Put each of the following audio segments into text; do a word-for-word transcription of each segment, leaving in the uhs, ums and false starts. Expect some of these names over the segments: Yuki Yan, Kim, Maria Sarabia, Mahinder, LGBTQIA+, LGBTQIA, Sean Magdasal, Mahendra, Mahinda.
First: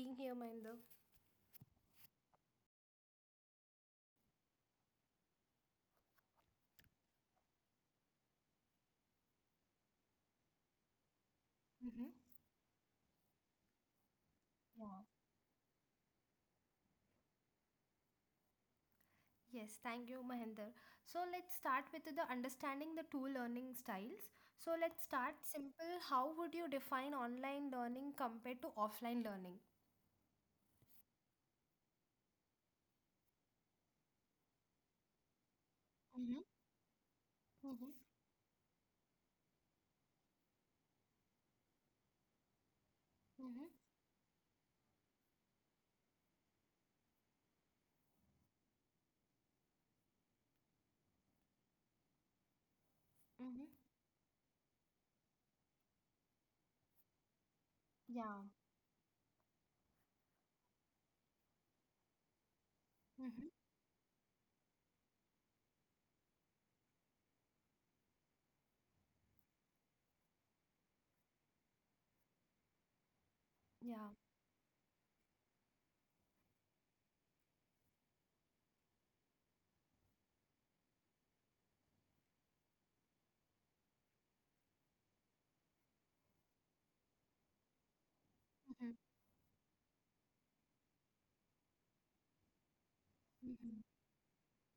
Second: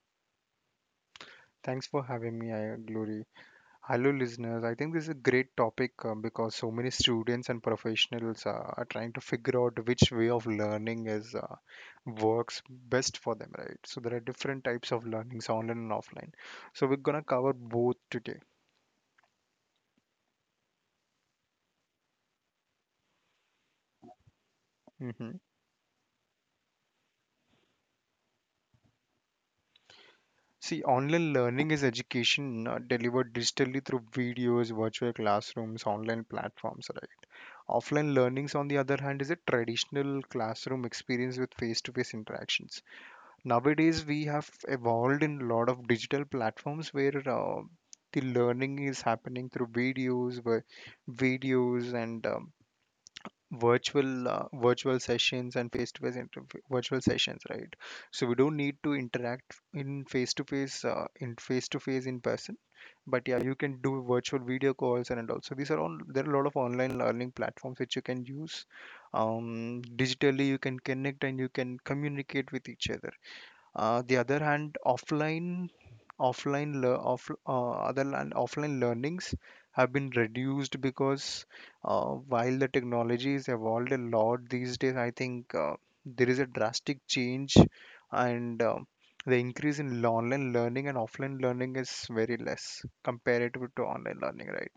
being here Mahinder. Thanks for having me, I- Glory. Hello, listeners. I think this is a great topic um, because so many students and professionals uh, are trying to figure out which way of learning is uh, Mhm. works best for them, right? So there are different Yeah. types of learnings, online and offline. So we're gonna cover both today. Yes, thank you, Mahendra. So let's start with the understanding the two learning styles. So let's start Hmm. simple. How would you define online learning compared to offline learning? See, online learning is education uh, delivered digitally through videos, virtual classrooms, online Mm-hmm. platforms, right? Mm-hmm. Offline learnings, on the other hand, is a traditional classroom experience with face-to-face interactions. Mm-hmm. Nowadays we have evolved in a lot of digital platforms where uh, the learning is happening through videos vi- videos and um, Mm-hmm. virtual uh, virtual sessions and face to face virtual sessions, right? So we Yeah. don't need to interact in face to face uh, in face to face in person, but yeah, Mm-hmm. you can do virtual video calls and all. So these are all there are a lot of online learning platforms which you can use. Um, digitally you can connect and you can communicate with each other. Uh, Yeah. the other hand, offline offline lear- off uh, other and offline learnings have been reduced because uh, while the technology is evolved a lot these days, I think uh, there is a drastic change, and uh, Mm-hmm. the increase in online learning and offline learning is very less comparative Mm-hmm. to online learning, right?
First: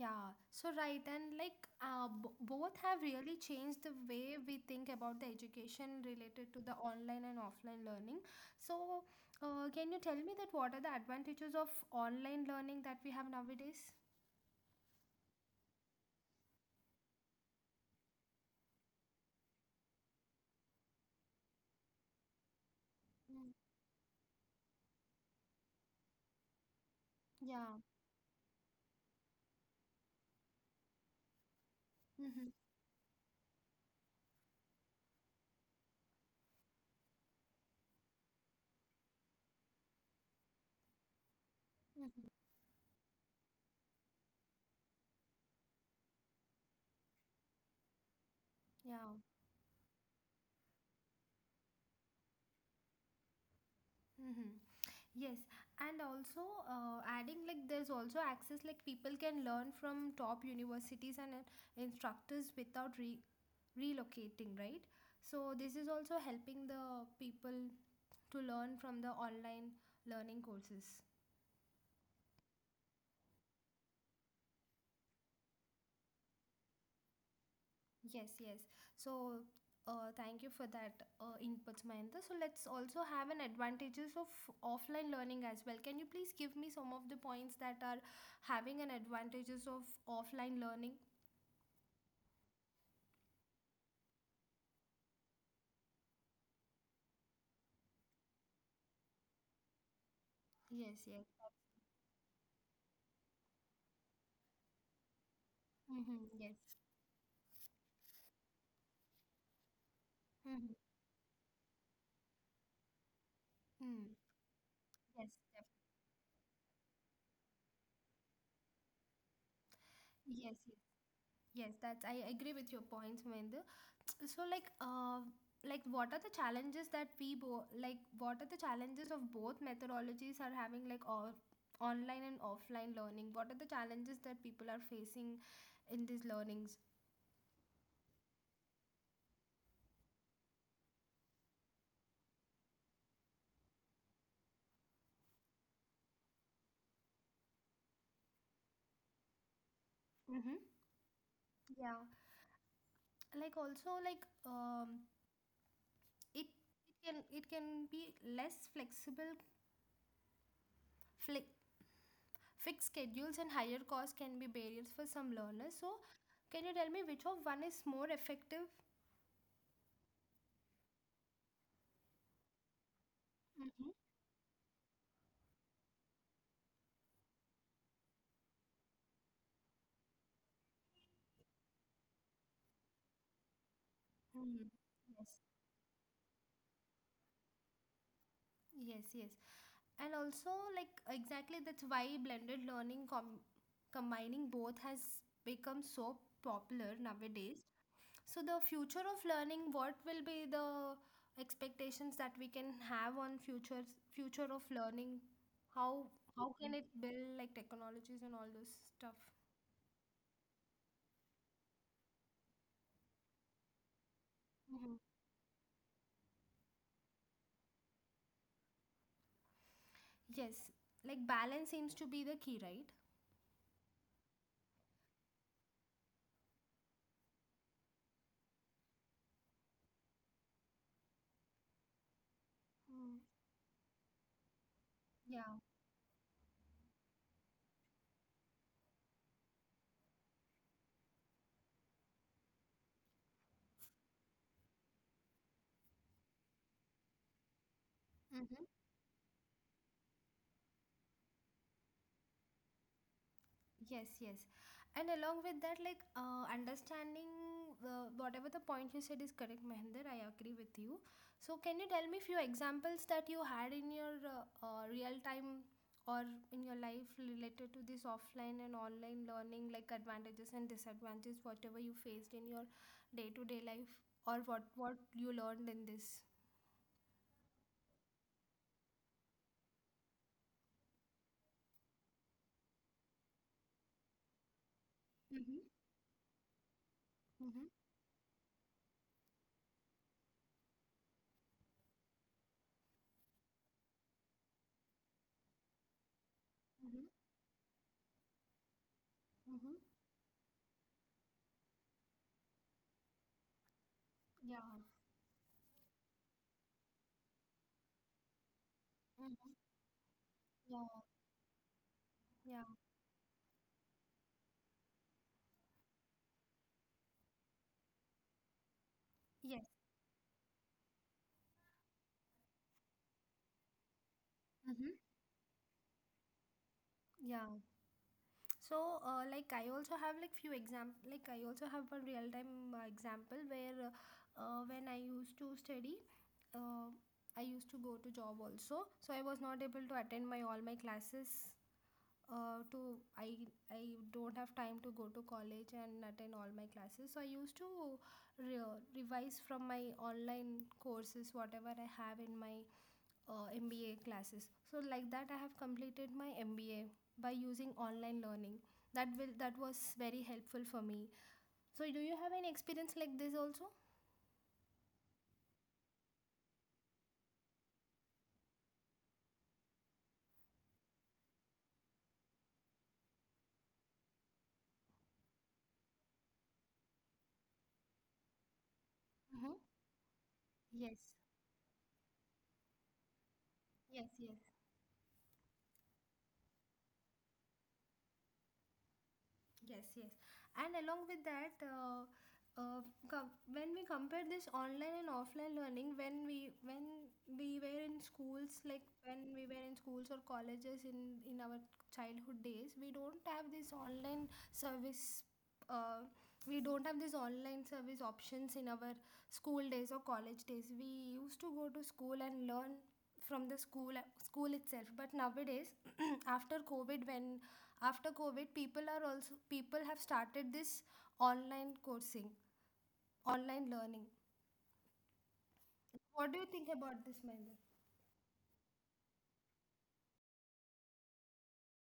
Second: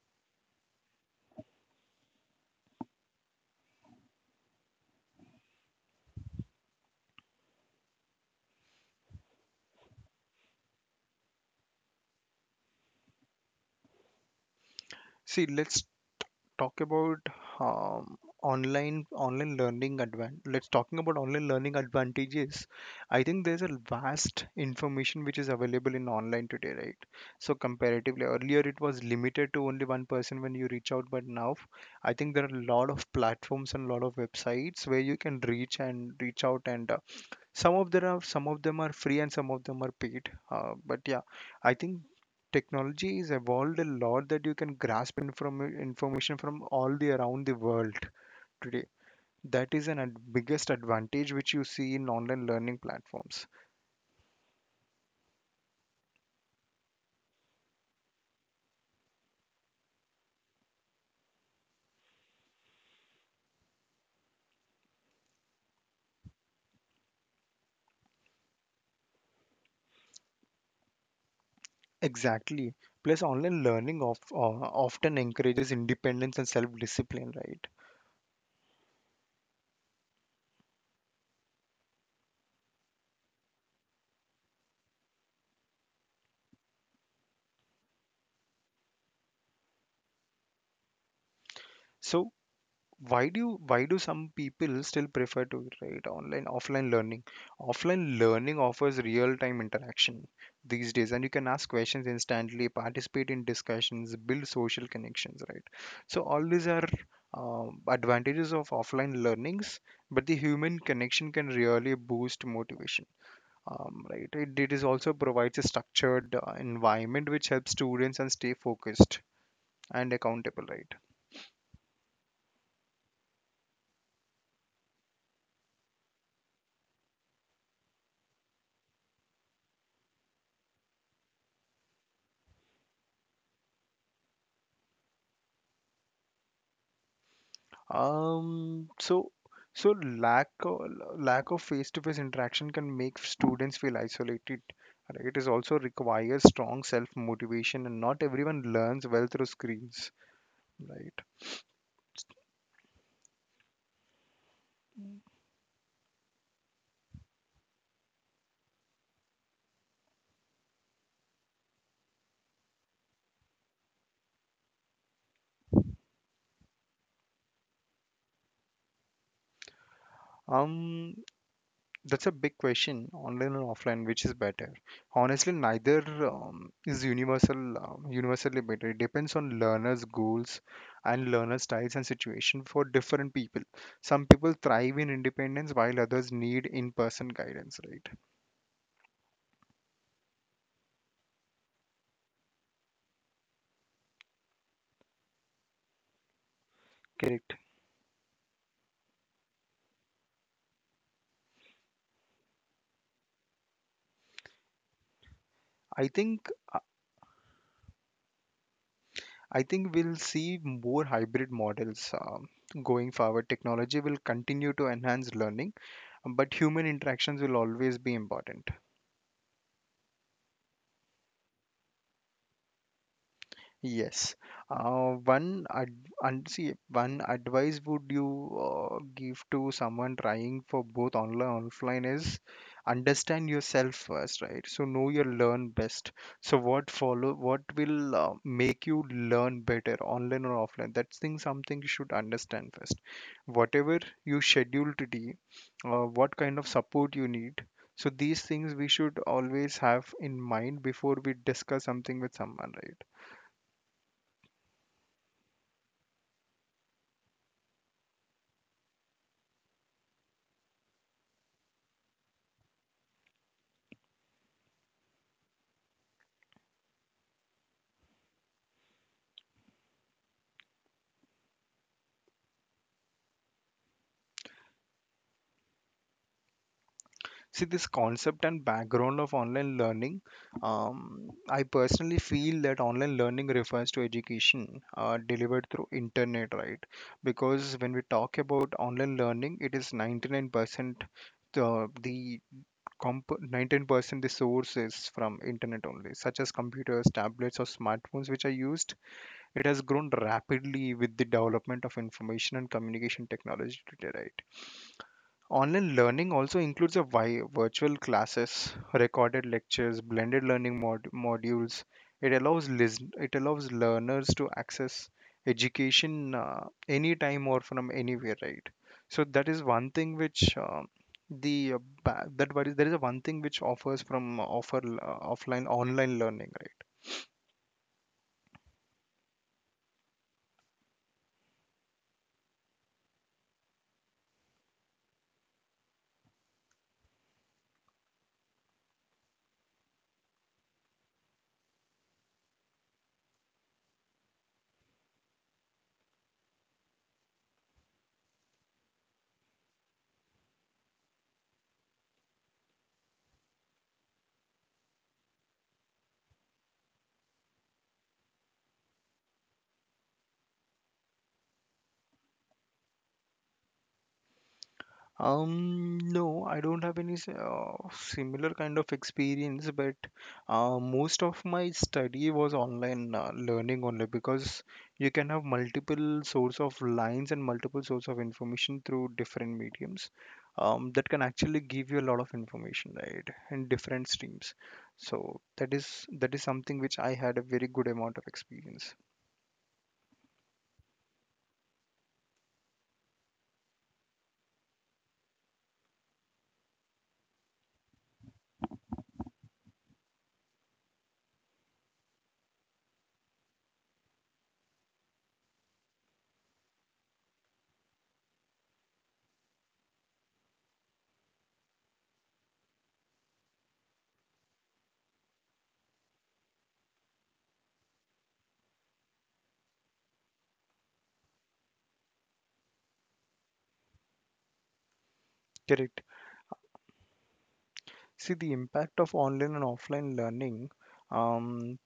Yeah, so right, and like uh, b both have really changed the way we think about the education related to the online and offline learning. So, uh, can you tell me that what are the advantages of online learning that we have nowadays? See, let's talk about um, online online learning advan let's talking about online learning advantages. I think Mm. there's a vast information which is available in online today, right? So Yeah. comparatively earlier it was limited to only one person when you reach out, but now I think there Mm-hmm. are a lot of platforms and a lot of websites where you can reach and reach out, and uh, some of them are some of them are free and some of them are paid, uh, but yeah, I think Mm-hmm. technology is evolved a lot that you can grasp inform- information from all the around the world today. Yeah. That is an ad- biggest advantage which you see in online learning platforms. Mm-hmm. Yes, and also uh, adding like there's also access like people can learn from top universities and uh, instructors without re- relocating, right? So this is also helping the people to learn from the online learning courses. Exactly, plus online learning of, uh, often encourages independence and self discipline, right? Yes, yes. So, uh, thank you for that uh, inputs, Mahinda. So, let's also have an advantages of offline learning as well. Can you please give me some of the points that are having an advantages of offline learning? So why do you- why do some people still prefer to right online offline learning? Offline learning offers real time interaction these Yes, days, and yes. you can ask questions instantly, participate in discussions, build social connections, right? So Mm-hmm, all yes. these are um, advantages of offline learnings, but the Mm-hmm. human connection can really boost motivation. um, Mm, Right, it, it is also yes, provides a def- structured uh, environment which helps students and stay focused and yes, accountable, yes. right? Yes, that's I agree with your points, Mahinda. So like uh, like what are the challenges that we both like what are the challenges of both methodologies are having like or online and offline learning? What are the challenges that people are facing in these learnings? Um, so so lack of, lack of face-to-face interaction can make students feel isolated, right? It is also requires strong self-motivation, and not everyone learns well through screens, Mm-hmm. right? Yeah, like also like um, it it can it can be less flexible. Fli- Fixed schedules and higher costs can be barriers for some learners. So, can you tell me which of one is more effective? Um, That's a big question, online and Mm. offline, which is better? Honestly, neither um, is universal, um, universally better. It depends on learners' goals and learner styles and situation for different people. Some people Hmm. thrive in Yes. independence while others need in-person guidance, right? Yes, yes. And also, like, exactly that's why blended learning com- combining both has become so popular Correct. nowadays. So, the future of learning, what will be the expectations that we can have on future future of learning? How I think how can I it build like technologies and all those stuff? I think we'll see more hybrid models um, going forward. Technology will continue to Mhm. enhance learning, but human interactions will always be important. Yes, like balance seems to be the key, right? Yes. Uh, one ad- and see one advice would you uh, give to someone trying for both online and offline is Mm. understand yourself first, right? So know your Yeah. learn best. So what follow what will uh, make you learn better, online or offline? That's thing something you should understand first. Whatever you schedule to do, uh, what kind of support you need. So these things we should always have in mind before we discuss something with someone, right? Yes, yes. And along with that, like uh, understanding uh, whatever the point you said is correct, Mahender, I agree with you. So, can you tell me few examples that you had in your uh, uh, real time or in your life related to this offline and online learning, like advantages and disadvantages, whatever you faced in your day to day life, or what what you learned in this? See, this concept and background of online learning, um, I personally feel that online learning refers to education uh, delivered Mm-hmm. through internet, right? Mm-hmm. Because when we talk about online learning, it is ninety-nine percent the, the comp nineteen percent the source is from internet only, such as Mm-hmm. computers, tablets, or smartphones, which are used. It Mm-hmm. has grown rapidly with the development of information and communication technology today, right? Yeah. Online learning also includes a vi- virtual classes, recorded Mm-hmm. lectures, blended learning Yeah. mod- modules. It Yeah. allows lis- it allows learners to access education uh, anytime or from anywhere, right? So that Yes. is one thing which uh, the uh, ba- that what is- there is a one thing which offers from uh, offer Mm-hmm. uh, offline online learning, right? Yeah. So uh, like I also have like few example like I also have one real time uh, example where uh, uh, when I used to study, uh, I used to go to job also, so I was not able to attend my all my classes uh, to I I don't have time to go to college and attend all my classes. So I used to re- revise from my online courses whatever I have in my uh, M B A classes. So like that, I have completed my M B A by using online learning. That will that was very helpful for me. So do you have any experience like this also? Um, no, I don't have any s- uh, similar kind of experience, but uh, most of my study was online uh, learning only because you can have multiple source of lines and multiple source of information through Mm-hmm. different mediums. Um, Yes. That can actually give you a lot of information, right, in Yes. different Yes. streams. So that is that is something which I had a very good amount of experience. Yes, yes. And along with that, uh, uh, com- when we compare this online and offline learning, when we when we were in schools, like when we were in schools or colleges in in our childhood days, we don't have this online service. Uh, we don't have this online service options in our school days or college days. We used to go to school and learn from the school school itself. But nowadays, after COVID, when after covid people are also people have started this online coursing online learning. Correct. What do you think about this, Mahendra? See, the impact of online and offline learning. Um,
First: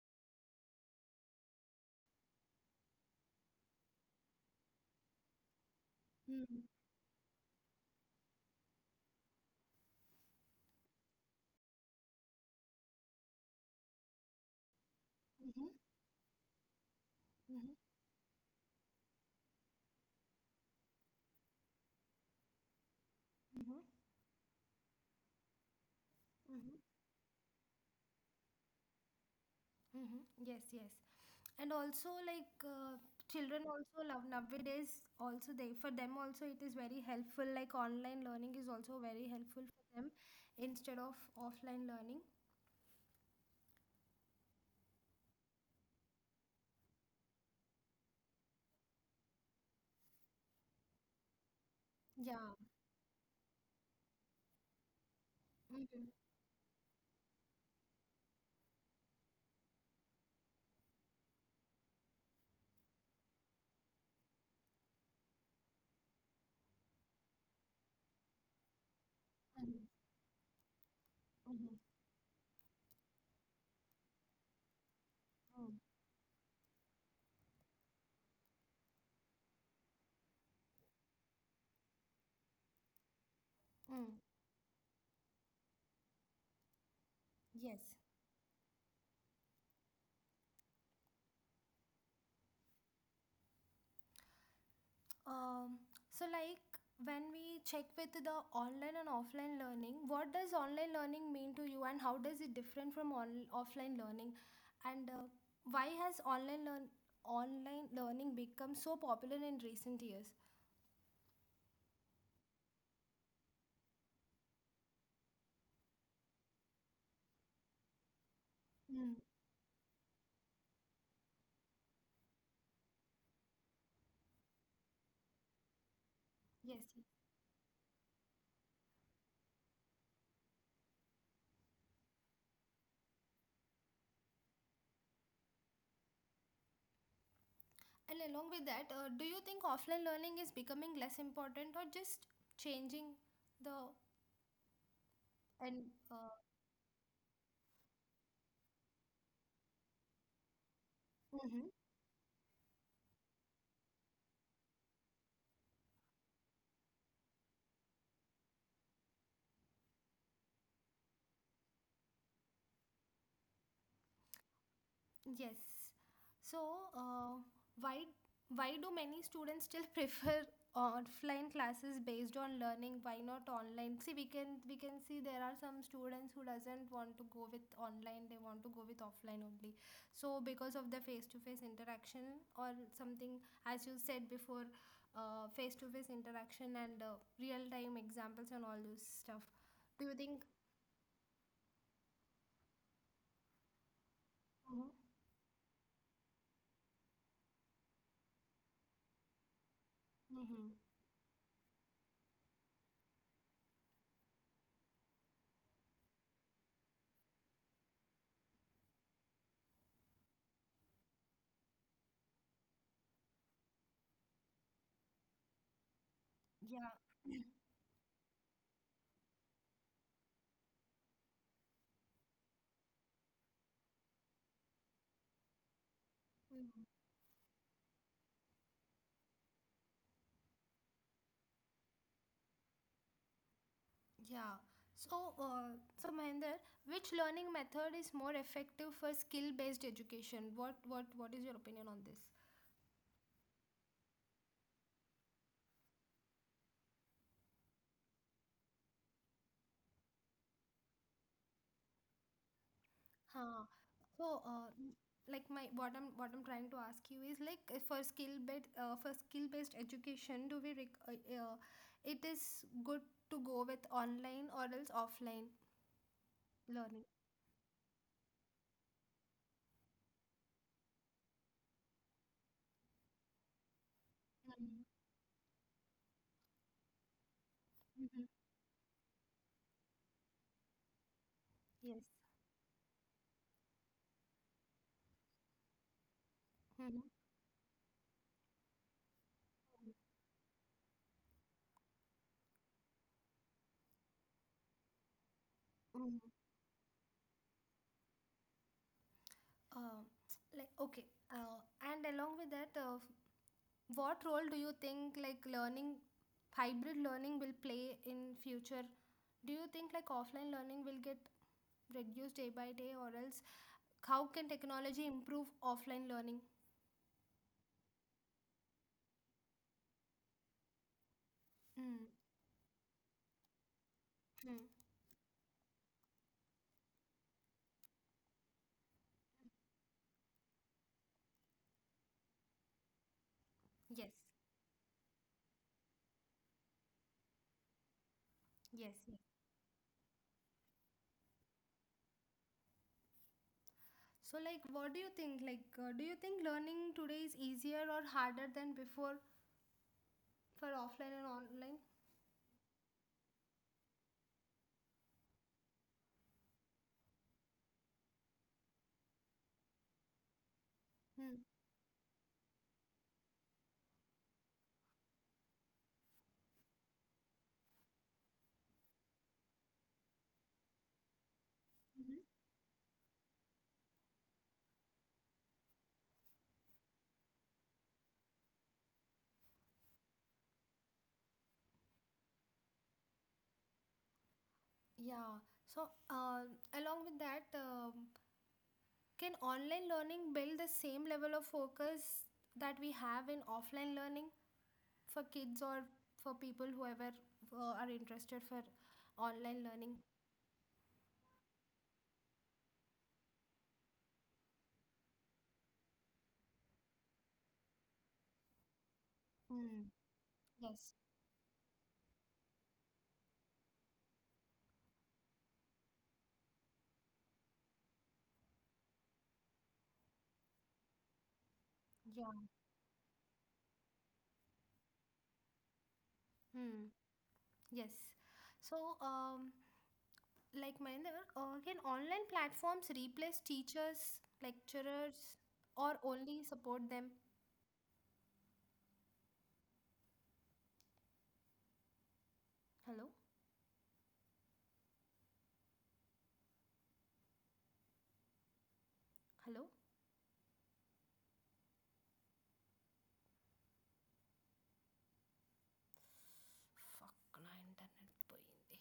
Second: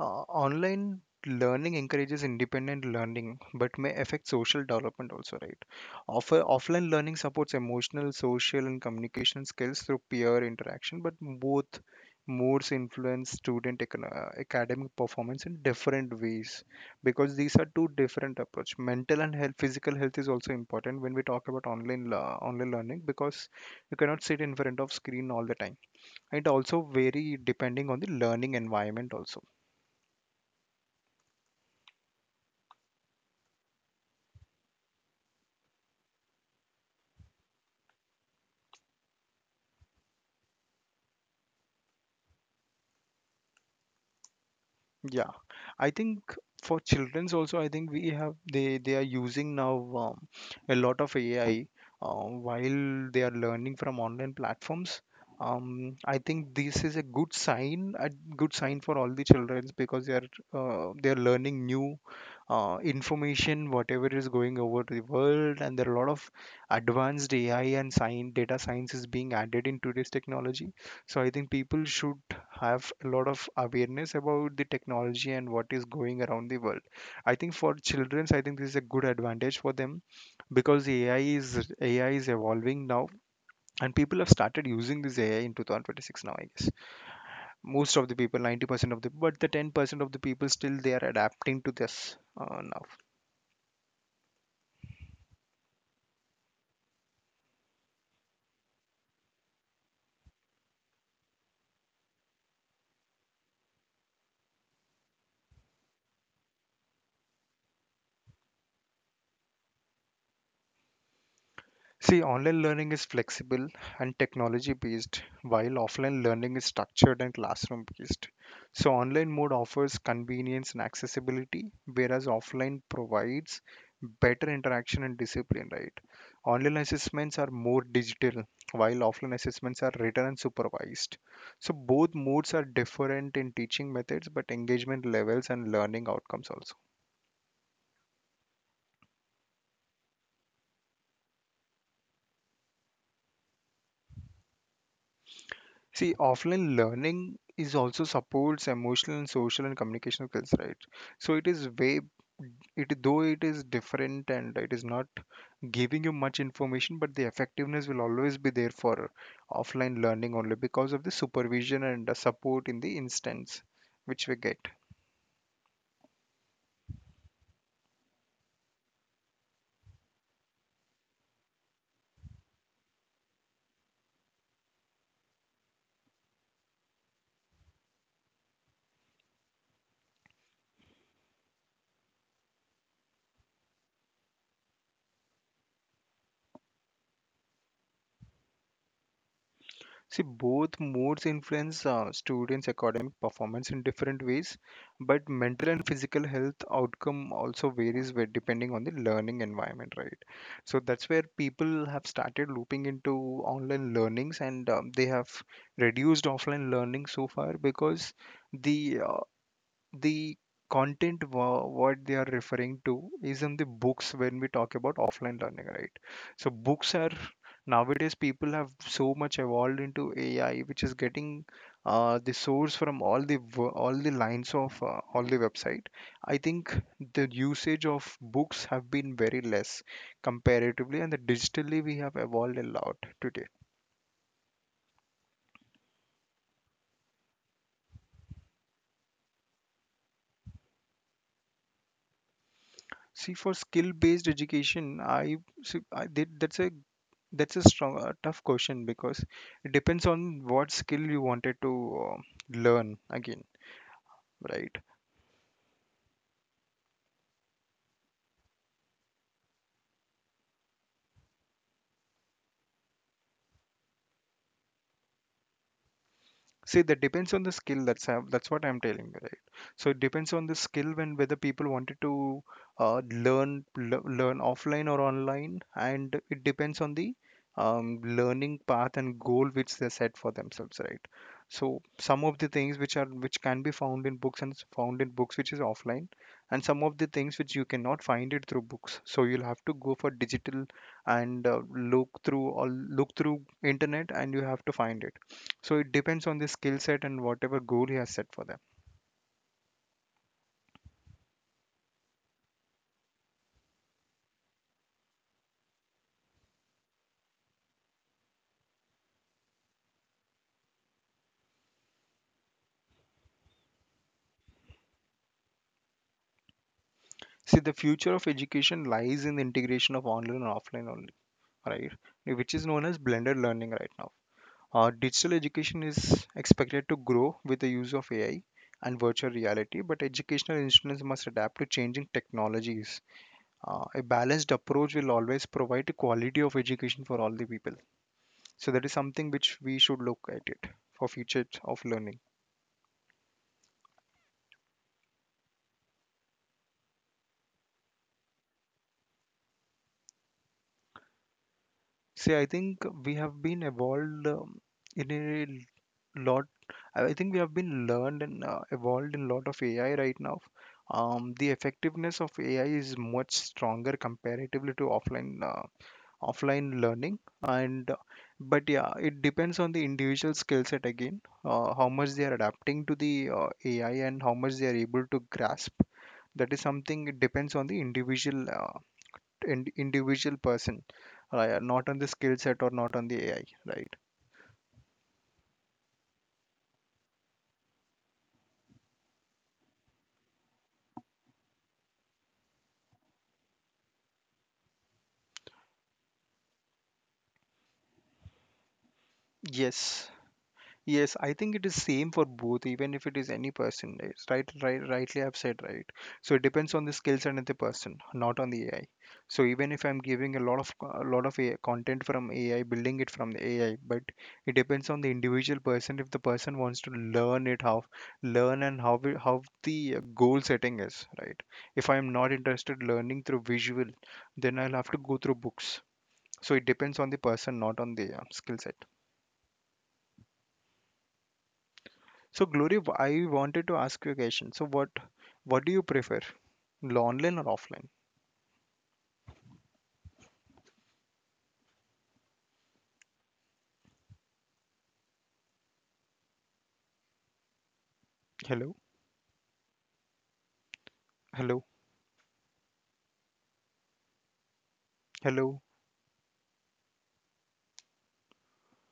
Uh, online learning encourages independent learning but may affect social development also, right? Offer, Mm-hmm. Offline learning supports emotional, social and communication skills through peer interaction, but both modes influence student econo- uh, academic performance in Mm-hmm. different ways, because these are two different approach. Mental and health, physical health is also important when we talk about online la- online learning, because Mm-hmm. you cannot sit in front of screen all the time. It Mm-hmm. also vary depending on the learning environment also. Mm-hmm. Yes, yes. And also, like uh, children also love nowadays. Also, they for them also it is very helpful. Like online learning is also very helpful for them instead of offline learning. Yeah, I think for childrens also, I think we have they they are using now um, a lot of A I uh, Yeah. while they are learning from online platforms. Um, Mm-hmm. I think this is a good sign, a good sign for all the childrens, because they are uh, they are learning new uh, information, whatever is going over to the world, and there are a lot of advanced A I and science, data science is being added in Mm-hmm. today's technology. So I think Mm-hmm. people should have a lot of awareness about the technology and what Mm. is going around the world. I think for children, I think this is a good advantage for them because the A I is A I is evolving now, and Mm. people have started using this A I in two thousand twenty-six now. I guess Yes. most of the people, ninety percent of the, but the ten percent of the people still they are adapting to this uh, now. Um, so like when we check with the online and offline learning, what does online learning mean to you and how does it different from on- offline learning? And uh, why has online learn online learning become so popular in recent years? See, online learning is flexible and technology based, while offline learning is structured and classroom based. So, Mm. online mode offers convenience and accessibility, whereas offline provides better interaction and discipline, right? Online Yes. Yes. assessments are more digital, while offline assessments are written and supervised. So, both modes are different in teaching methods, but engagement levels and learning outcomes also. And along with that, uh, do you think offline learning is becoming less important or just changing the and See, uh, offline learning is also supports emotional and social and communicational skills, right? So it is Mhm. way it though it is different and it is not giving you much information, but the effectiveness will always be there for offline learning only because of the supervision and the support in the instance which we get. Yes. So, uh, why why do many students still prefer offline classes based on learning? Why not online? See, we can we can see there are some students who doesn't want to go with online. They want to go with offline only. So, because of the face to face interaction or something, as you said before, uh, face to face interaction and uh, real time examples and all those stuff. Do you See, think? both modes influence uh, students' academic performance in different ways, Mm-hmm. but mental and physical health outcome also varies with, depending on the learning environment, right? Mm-hmm. So that's where people have started looping into online learnings, and um, they have reduced offline learning so far because the uh, the content wha- what they are referring to is in the books when we talk about offline learning, right? So Yeah. books are nowadays people have so much evolved into AI, which is getting uh, the source from all the wo- all the lines of uh, all the website. I think the usage of books have been very less comparatively, and the digitally we have evolved a lot today. Yeah. So, uh, so Mahinder, which learning method is more effective for skill-based education? What, what, what is your opinion on this? See, for skill-based education, I, see, I did, that's a that's a strong, uh, tough question because it depends on what skill you wanted to uh, learn again, Huh. So, uh, right? like my what I'm what I'm trying to ask you is like uh, for skill-based uh, for skill-based education, do we rec- uh, uh, it is good to go with online or else offline See, that learning? depends on the skill. That's how- that's what I'm telling you, right? So it depends on the skill when whether people wanted to uh, learn le learn offline Mhm. or online, and it depends on the um, Mhm. learning path and goal which they set for themselves, right? So Yes. some of the things which are which can be found in books and is found in books which is offline, and some of Mhm. the things which you cannot find it through books. So you'll have to go for digital, and uh, look through or look through internet, and you have to find it. So it depends Mhm. on the skill set and whatever goal he has set for them. Uh. Like okay, uh, and along with that, uh, what role do you think like learning hybrid learning will play in future? Do you think like offline learning will get reduced day by day, or else how can technology improve offline learning? See, the future of education lies in the integration of online and offline only, right? Mm. Which is known as blended learning right now. Mm. Uh, digital education is expected to grow with the use of A I and virtual reality, but educational institutions must adapt to changing technologies. Uh, a Yes, balanced approach will always provide a quality of education for all the people. So that is yes, yes. something which we should look at it for future of learning. So like what do you think like uh, do you think learning today is easier or harder than before for offline and online? See, I think we have been evolved um, in a l- lot. I I think we have been learned and uh, evolved in a lot of A I right now. Um, mm. The effectiveness of A I is much stronger comparatively to offline uh, offline learning, and uh, but yeah, it depends on the individual skill set again, uh, how much they Mhm. are adapting to the uh, A I and how much they are able to grasp. That is something it depends on the individual uh, in- individual person, right? Not on the skill set or not on the A I, right? Yeah. So, uh, along with that, um can online learning build the same level of focus that we have in offline learning for kids or for people whoever uh, are interested for online learning? Yes, Yes, I think it is same for both, even if it is any person. It's right, right, rightly I've said right. So it depends on the skills of the person, not on the A I. So even if Hmm. I'm giving a lot of co- a Yes. lot of A I, content from A I, building it from the A I, but it depends on the individual person. If the person wants to learn it, how learn and how we- how the uh, goal setting is, right? If I'm not Yeah. interested learning through visual, then I'll have to go through books. So it Hmm. depends on the person, not on Yes. the uh, skill set. So, um, like Mahinder, uh, can online So Glory, platforms I replace wanted to ask you teachers, a question. So what lecturers, what do you or prefer? only l- support them? Online or offline? Hello? Hello? Hello? Hello? Hello? Fuck, na internet పోయింది.